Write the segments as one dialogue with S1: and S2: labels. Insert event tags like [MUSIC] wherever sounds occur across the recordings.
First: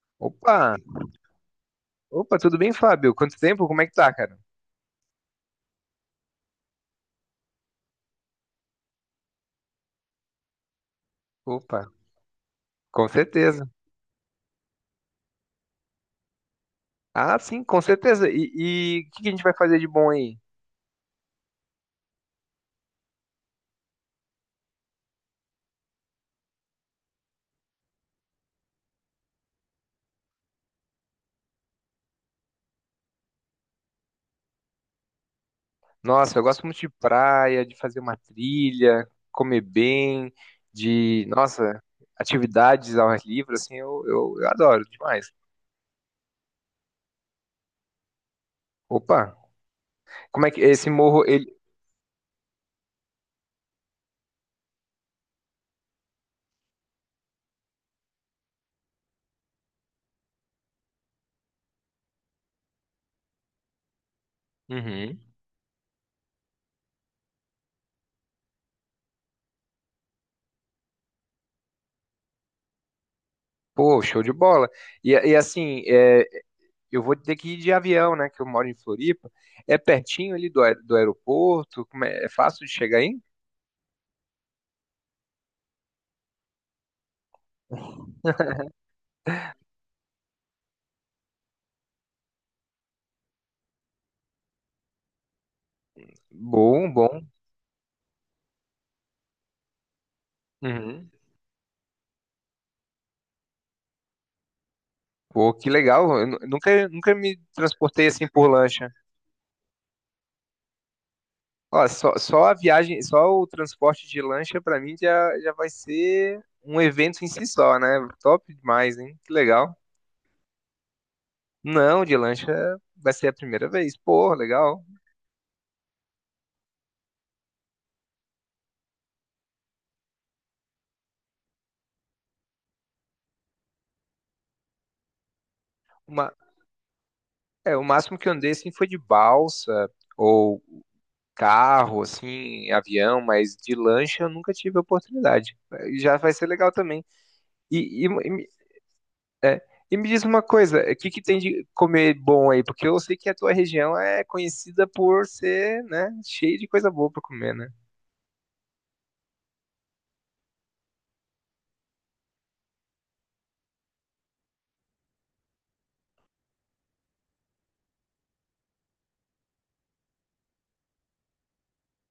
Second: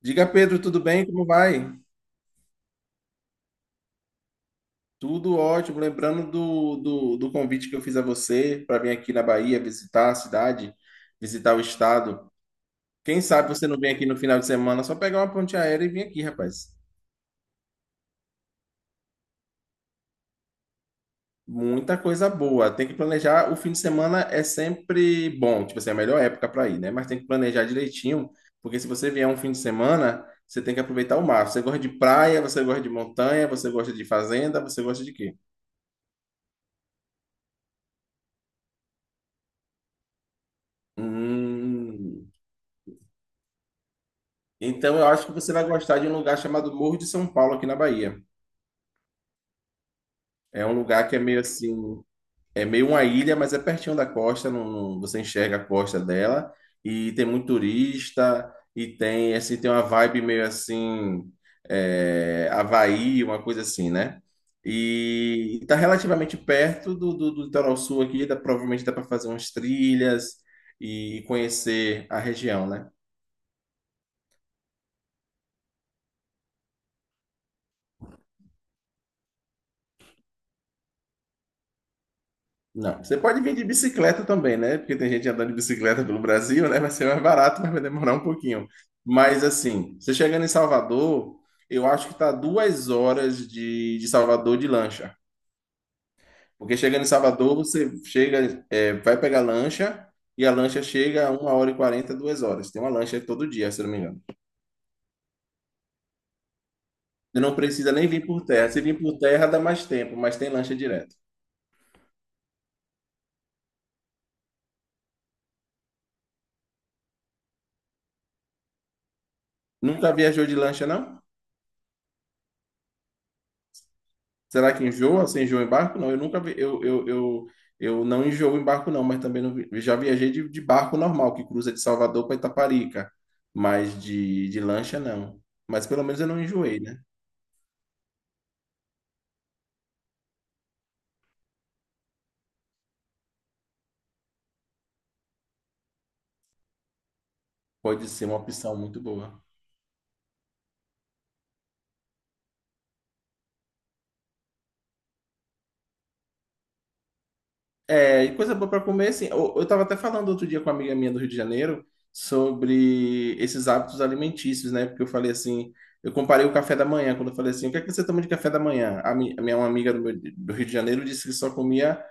S1: Diga, Pedro,
S2: Opa!
S1: tudo bem? Como vai?
S2: Opa, tudo bem, Fábio? Quanto tempo? Como é que tá, cara?
S1: Tudo ótimo. Lembrando do convite que eu fiz a você para vir aqui na Bahia visitar a cidade, visitar o
S2: Opa,
S1: estado.
S2: com
S1: Quem sabe você
S2: certeza.
S1: não vem aqui no final de semana, só pegar uma ponte aérea e vir aqui, rapaz.
S2: Ah, sim, com certeza. E o que que a gente vai fazer de bom aí?
S1: Muita coisa boa. Tem que planejar. O fim de semana é sempre bom, tipo assim, é a melhor época para ir, né? Mas tem que planejar direitinho, porque se você vier um fim de semana, você tem que aproveitar o mar. Você gosta de praia, você gosta de montanha, você gosta de fazenda, você gosta de quê?
S2: Nossa, eu gosto muito de praia, de fazer uma trilha, comer bem, de, nossa,
S1: Hum.
S2: atividades ao ar livre, assim, eu adoro
S1: Então, eu acho
S2: demais.
S1: que você vai gostar de um lugar chamado Morro de São Paulo, aqui na Bahia.
S2: Opa, como é que
S1: É um
S2: esse
S1: lugar que é
S2: morro,
S1: meio
S2: ele...
S1: assim, é meio uma ilha, mas é pertinho da costa, você enxerga a costa dela, e tem muito turista, e tem, assim, tem uma vibe meio assim, é, Havaí, uma coisa assim, né?
S2: Uhum.
S1: E está relativamente perto do litoral sul aqui, dá, provavelmente dá para fazer umas trilhas e conhecer a região, né?
S2: Pô, show de bola. E assim, é, eu vou ter que ir de avião, né, que eu moro em Floripa. É pertinho ali do, do aeroporto, como é, é fácil de chegar
S1: Não. Você
S2: aí?
S1: pode vir de bicicleta também, né? Porque tem gente andando de bicicleta pelo Brasil, né? Vai ser mais barato, mas vai demorar um pouquinho. Mas assim, você chegando em Salvador, eu acho que tá duas horas de Salvador de lancha. Porque
S2: Bom,
S1: chegando em
S2: bom.
S1: Salvador, você chega, é, vai pegar lancha e a lancha
S2: Uhum.
S1: chega a uma hora e quarenta, duas horas. Tem uma lancha todo dia, se eu não me engano.
S2: Pô, que legal. Eu nunca me
S1: Você não precisa
S2: transportei
S1: nem vir
S2: assim
S1: por
S2: por
S1: terra. Se
S2: lancha.
S1: vir por terra, dá mais tempo, mas tem lancha direto.
S2: Ó, só, só a viagem, só o transporte de lancha pra mim já, já vai ser um evento em si só, né? Top demais, hein? Que legal.
S1: Nunca viajou de lancha, não?
S2: Não, de lancha vai ser a primeira vez. Pô,
S1: Será
S2: legal.
S1: que enjoa? Você enjoa em barco? Não, eu nunca vi, eu não enjoo em barco, não, mas também não vi- já viajei de barco normal, que cruza de Salvador para Itaparica, mas de lancha não. Mas pelo menos eu
S2: Uma,
S1: não enjoei, né?
S2: é, o máximo que eu andei assim foi de balsa ou carro, assim, avião, mas de lancha eu nunca tive a oportunidade. Já vai ser legal também. E,
S1: Pode ser uma
S2: e,
S1: opção muito boa.
S2: é. E me diz uma coisa, o que que tem de comer bom aí? Porque eu sei que a tua região é conhecida por ser, né, cheia de coisa boa pra comer, né?
S1: É, e coisa boa para comer, assim. Eu tava até falando outro dia com uma amiga minha do Rio de Janeiro sobre esses hábitos alimentícios, né? Porque eu falei assim, eu comparei o café da manhã, quando eu falei assim, o que é que você toma de café da manhã? A mi- a minha uma amiga do, meu- do Rio de Janeiro disse que só comia.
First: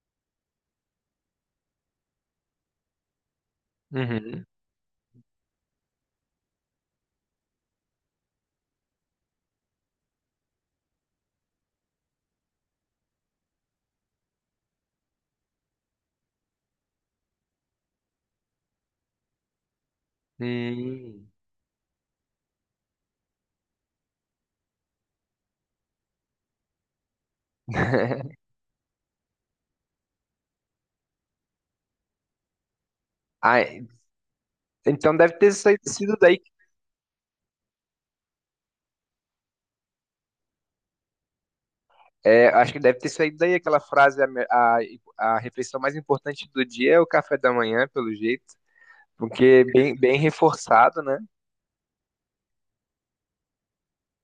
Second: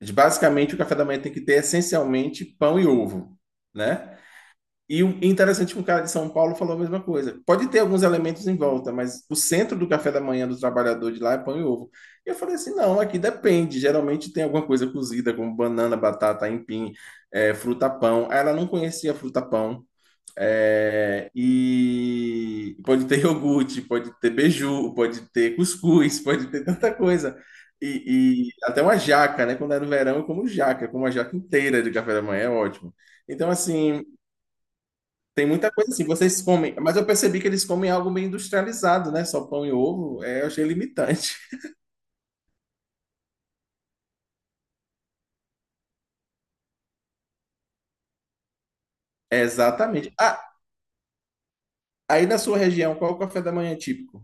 S1: Mas, basicamente, o café da manhã tem que ter essencialmente pão e ovo, né?
S2: Uhum.
S1: E o interessante é que um cara de São Paulo falou a mesma coisa. Pode ter alguns elementos em volta, mas o centro do café da manhã do trabalhador de lá é pão e ovo. E eu falei assim, não, aqui depende. Geralmente tem alguma coisa cozida, como banana, batata, aipim, fruta pão. Ela não conhecia fruta pão. É,
S2: Hum.
S1: e pode ter iogurte, pode ter beiju, pode ter cuscuz, pode ter tanta coisa.
S2: [LAUGHS]
S1: E até uma jaca, né? Quando é no verão, eu como jaca, eu como uma jaca inteira de café da manhã, é ótimo. Então,
S2: Ah,
S1: assim,
S2: então deve
S1: tem
S2: ter
S1: muita
S2: saído
S1: coisa assim.
S2: sido daí.
S1: Vocês comem, mas eu percebi que eles comem algo meio industrializado, né? Só pão e ovo, é, eu achei limitante. [LAUGHS]
S2: É, acho que deve ter saído daí aquela frase: a, a refeição mais importante do dia é o café da manhã, pelo jeito,
S1: É,
S2: porque é bem,
S1: exatamente.
S2: bem
S1: Ah,
S2: reforçado, né?
S1: aí na sua região, qual é o café da manhã típico?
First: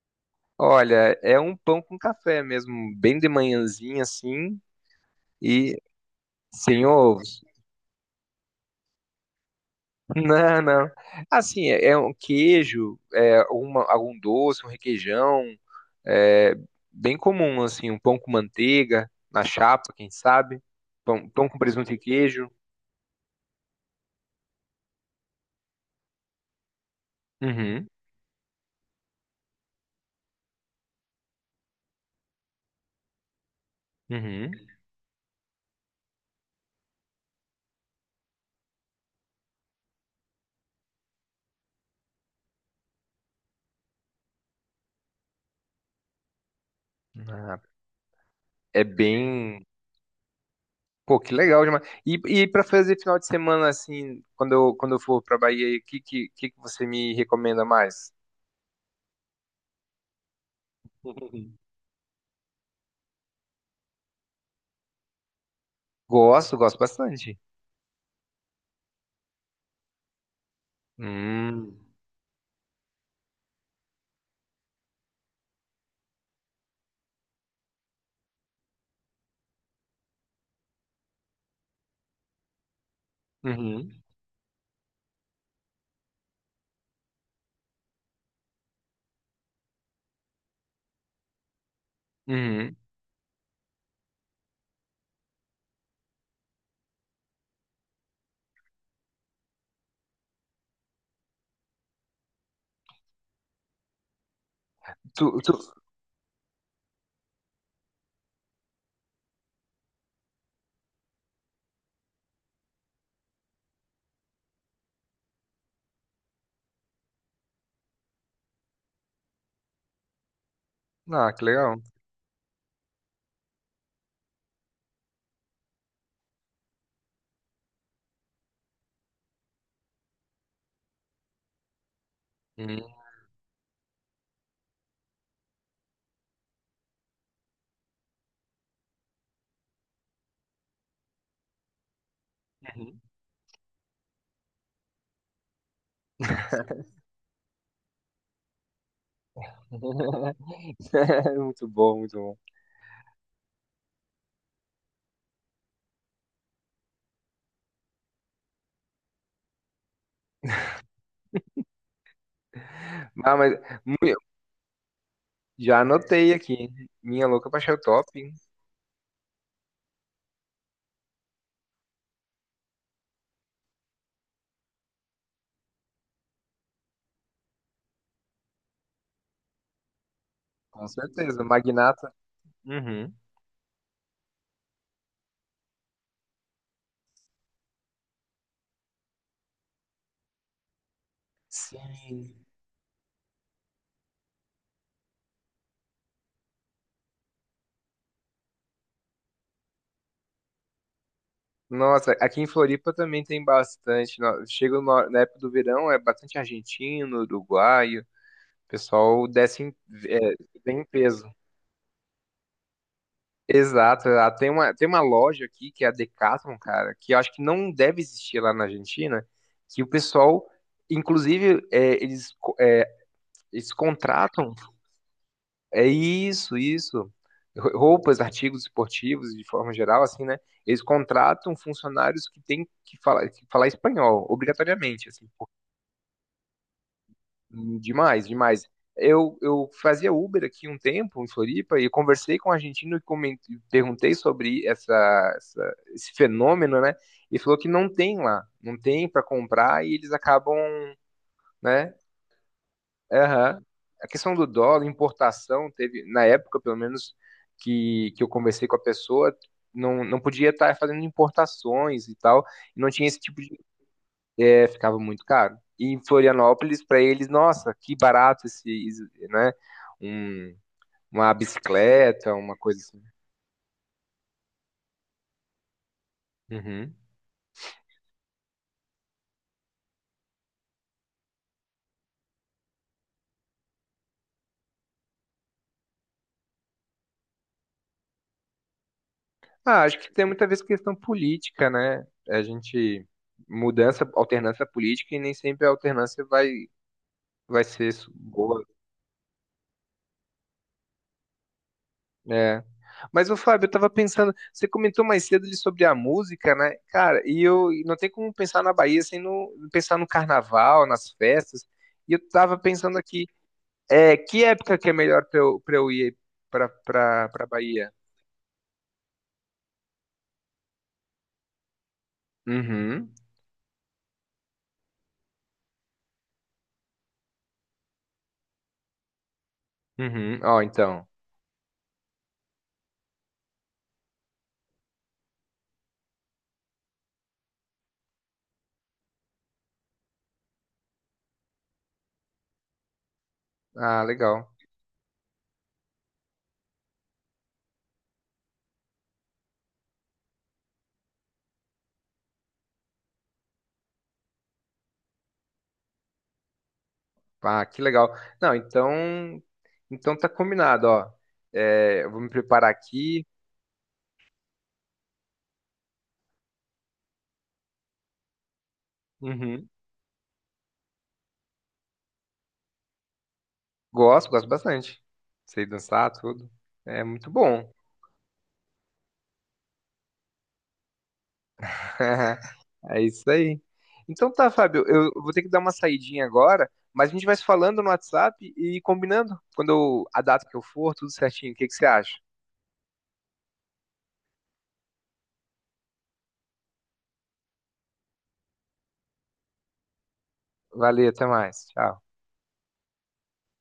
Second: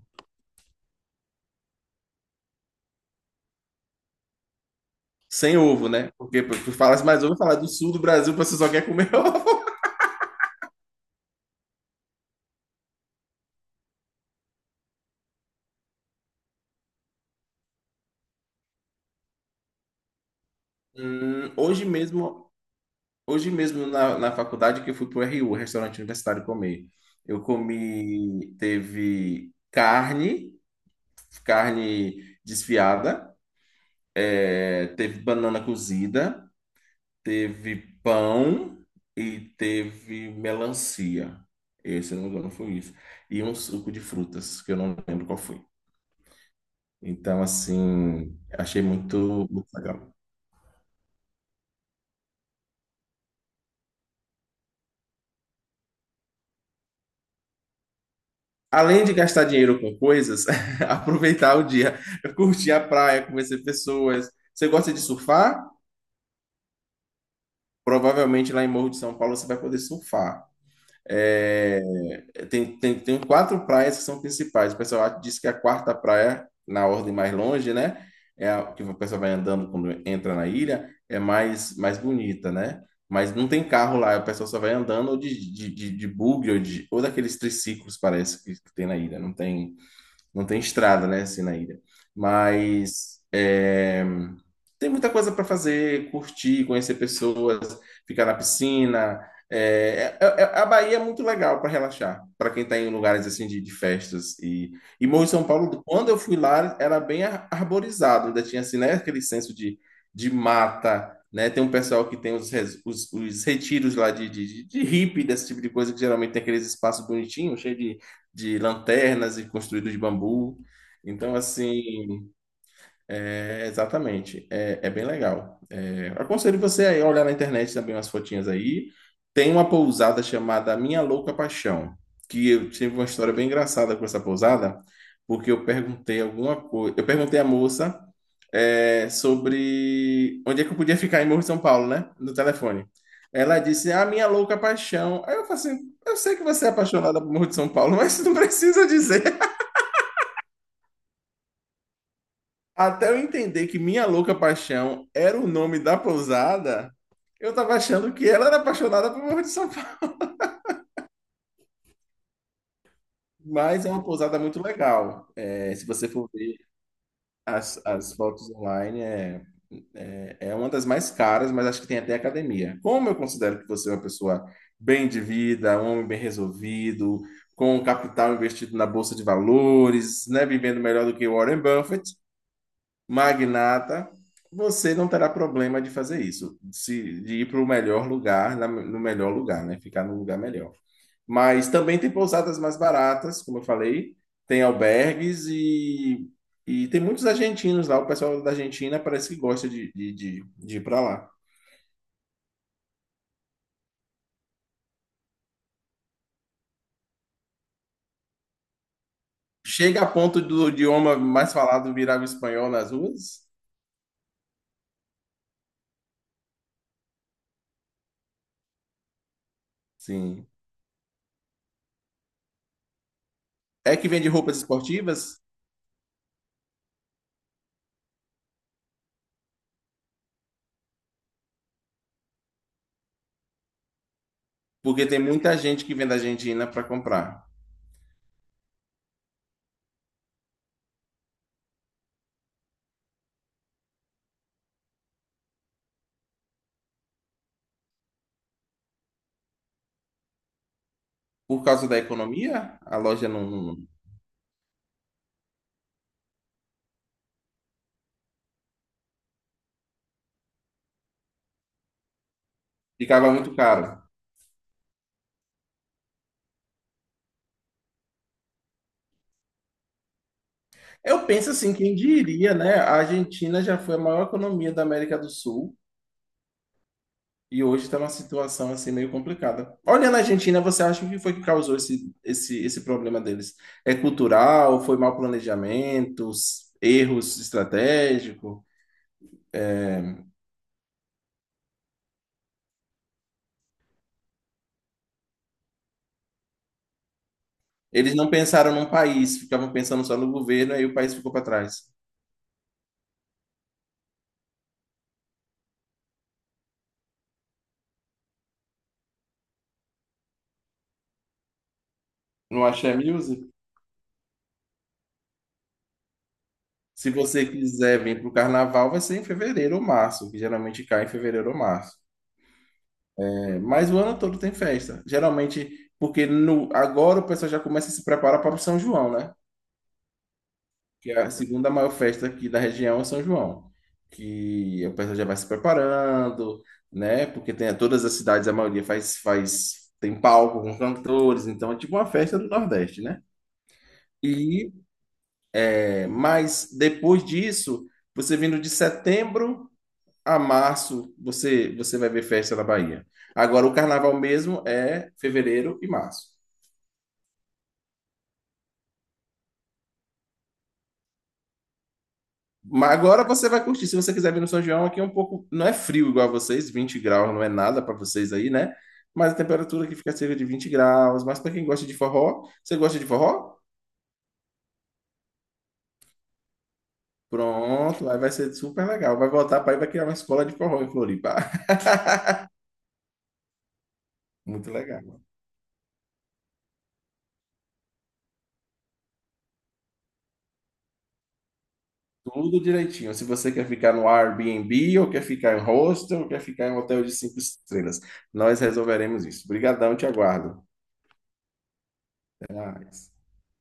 S2: Olha, é um pão com café mesmo, bem de manhãzinha assim,
S1: Sem
S2: e
S1: ovo, né? Porque tu
S2: sem
S1: falas mais ovo,
S2: ovos.
S1: falar do sul do Brasil, você só quer comer [LAUGHS] ovo.
S2: Não, não. Assim, é um queijo, é alguma, algum doce, um requeijão, é bem comum, assim, um pão com manteiga, na chapa, quem sabe? Pão com
S1: Hoje
S2: presunto e
S1: mesmo.
S2: queijo.
S1: Hoje mesmo na, na faculdade que eu fui pro RU, restaurante universitário comer. Eu
S2: Uhum,
S1: comi, teve carne, carne desfiada,
S2: uhum.
S1: teve banana cozida, teve pão e teve melancia. Esse, se eu não me engano, foi isso. E um suco de frutas, que eu não lembro qual foi. Então,
S2: Ah,
S1: assim, achei
S2: é
S1: muito,
S2: bem.
S1: muito legal.
S2: Pô, que legal demais. E para fazer final de semana, assim, quando eu for pra Bahia, o que que você me recomenda mais?
S1: Além de gastar dinheiro com coisas, [LAUGHS] aproveitar o
S2: [LAUGHS]
S1: dia, curtir a praia, conhecer pessoas. Você gosta de surfar?
S2: Gosto, gosto bastante.
S1: Provavelmente lá em Morro de São Paulo você vai poder surfar.
S2: Hum,
S1: É, tem quatro praias que são principais. O pessoal diz que a quarta praia, na ordem mais longe, né? É a que o pessoal vai andando quando entra na ilha, é mais, mais bonita, né? Mas não tem
S2: uhum,
S1: carro lá, o pessoal só vai andando ou de bug ou, de, ou daqueles triciclos, parece, que tem na ilha. Não tem estrada, né, assim, na ilha.
S2: uhum.
S1: Mas é, tem muita coisa para fazer, curtir, conhecer pessoas, ficar na piscina. É, a Bahia é muito legal para relaxar, para quem está em lugares assim de festas. E
S2: Tu,
S1: Morro de São
S2: tu...
S1: Paulo, quando eu fui lá, era bem ar- arborizado, ainda tinha assim, né, aquele senso de mata. Né? Tem um pessoal que tem os, res- os retiros lá de hippie, desse tipo de coisa, que geralmente tem aqueles espaços bonitinhos, cheios de lanternas e construído de bambu.
S2: Ah,
S1: Então,
S2: que legal.
S1: assim, é, exatamente, é, é bem legal. É, aconselho você aí a olhar na internet também umas fotinhas aí. Tem uma pousada chamada Minha Louca Paixão, que eu tive
S2: Hum.
S1: uma história bem engraçada com essa pousada, porque eu perguntei alguma coisa. Eu perguntei à moça é, sobre onde é que eu podia ficar em Morro de São Paulo, né? No telefone.
S2: [LAUGHS]
S1: Ela disse, a minha louca paixão. Aí eu falei assim, eu sei que você é apaixonada por Morro de São Paulo, mas [LAUGHS] não precisa dizer.
S2: Muito bom, muito bom.
S1: Até eu entender que Minha Louca Paixão era o nome da pousada, eu tava achando que ela era apaixonada por Morro de São Paulo.
S2: Ah, mas
S1: Mas é uma
S2: mu-
S1: pousada muito legal. É,
S2: já
S1: se você for
S2: anotei
S1: ver
S2: aqui. Minha louca pra achar
S1: as,
S2: o top,
S1: as
S2: hein?
S1: fotos online, é, é, é uma das mais caras, mas acho que tem até academia. Como eu considero que você é uma pessoa bem de vida, um homem bem resolvido, com um capital investido na bolsa de valores, né, vivendo
S2: Com
S1: melhor do que
S2: certeza.
S1: Warren Buffett,
S2: Magnata. Uhum.
S1: magnata, você não terá problema de fazer isso, se- de ir para o melhor lugar, na- no melhor lugar, né? Ficar no lugar melhor. Mas também tem
S2: Sim.
S1: pousadas mais baratas, como eu falei, tem albergues e tem muitos argentinos lá. O pessoal da Argentina parece que gosta de ir para lá.
S2: Nossa, aqui em Floripa também tem bastante. Chega na época do verão, é bastante argentino, uruguaio. O pessoal desce em,
S1: Chega a
S2: é,
S1: ponto do
S2: bem em
S1: idioma
S2: peso.
S1: mais falado virar o espanhol nas ruas?
S2: Exato, exato. Tem uma loja aqui que é a Decathlon, cara, que eu acho que não deve existir lá na Argentina, que o pessoal,
S1: Sim.
S2: inclusive, é, eles... Eles
S1: É que vende
S2: contratam.
S1: roupas esportivas?
S2: É isso, isso. Roupas, artigos esportivos, de forma geral, assim, né? Eles contratam funcionários que têm que falar espanhol,
S1: Porque
S2: obrigatoriamente,
S1: tem
S2: assim. Pô,
S1: muita gente que vem da Argentina para comprar.
S2: demais, demais. Eu fazia Uber aqui um tempo, em Floripa, e conversei com um argentino e perguntei sobre essa, esse fenômeno, né? E falou que não tem lá, não tem para comprar e eles acabam,
S1: Por causa
S2: né?
S1: da economia, a loja
S2: Aham. A questão do dólar, importação, teve, na época, pelo menos, que eu conversei com a pessoa, não, não podia estar fazendo importações e tal, e não tinha esse
S1: ficava
S2: tipo
S1: muito
S2: de.
S1: caro.
S2: É, ficava muito caro. E em Florianópolis, para eles, nossa, que barato esse, esse, né? Um,
S1: Eu
S2: uma
S1: penso assim, quem
S2: bicicleta,
S1: diria,
S2: uma
S1: né?
S2: coisa
S1: A
S2: assim.
S1: Argentina já foi a maior economia da América do Sul
S2: Uhum.
S1: e hoje está numa situação assim meio complicada. Olhando a Argentina, você acha o que foi que causou esse problema deles? É cultural? Foi mau planejamento? Erros estratégicos?
S2: Ah, acho que tem muita vez questão política, né? A gente... Mudança, alternância política, e nem sempre a alternância vai, vai ser
S1: Eles não
S2: boa.
S1: pensaram num país, ficavam pensando só no governo, aí o país ficou para trás.
S2: É. Mas, ô Fábio, eu tava pensando, você comentou mais cedo ali sobre a música, né? Cara, e eu e não tem como pensar na Bahia sem não pensar no carnaval, nas festas. E eu tava
S1: Não achei a.
S2: pensando aqui, é, que época que é melhor pra eu ir pra,
S1: Se
S2: pra,
S1: você
S2: pra Bahia?
S1: quiser vir para o carnaval, vai ser em fevereiro ou março, que geralmente cai em fevereiro ou março.
S2: Uhum,
S1: É, mas o ano todo tem festa. Geralmente, porque no, agora o pessoal já começa a se preparar para o São João, né?
S2: uhum, ó, então.
S1: Que é a segunda maior festa aqui da região é São João. Que o pessoal já vai se preparando, né? Porque tem todas as cidades, a maioria faz, faz, tem palco com cantores, então é tipo uma festa do Nordeste, né?
S2: Ah, legal.
S1: E, é, mas depois disso, você vindo de setembro a março você você vai ver festa na Bahia. Agora o carnaval mesmo é fevereiro e março.
S2: Ah, que legal. Não, então, então tá combinado, ó. É, eu vou me preparar
S1: Mas agora
S2: aqui.
S1: você vai curtir. Se você quiser vir no São João, aqui é um pouco. Não é frio igual a vocês, 20 graus não é nada para vocês aí, né? Mas a
S2: Uhum.
S1: temperatura aqui fica cerca de 20 graus. Mas para quem gosta de forró, você gosta de forró?
S2: Gosto, gosto bastante. Sei dançar, tudo. É muito bom.
S1: Pronto, aí vai ser super legal. Vai voltar para aí, vai criar uma escola de forró em Floripa. [LAUGHS]
S2: [LAUGHS] É isso aí. Então tá,
S1: Muito
S2: Fábio, eu
S1: legal.
S2: vou ter que dar uma saidinha agora, mas a gente vai se falando no WhatsApp e combinando a data que eu for, tudo certinho. O que que você acha?
S1: Tudo direitinho. Se você quer ficar no Airbnb, ou quer ficar em hostel, ou quer ficar em hotel de 5 estrelas, nós resolveremos isso. Obrigadão, te aguardo.
S2: Valeu, até mais. Tchau.
S1: Até mais.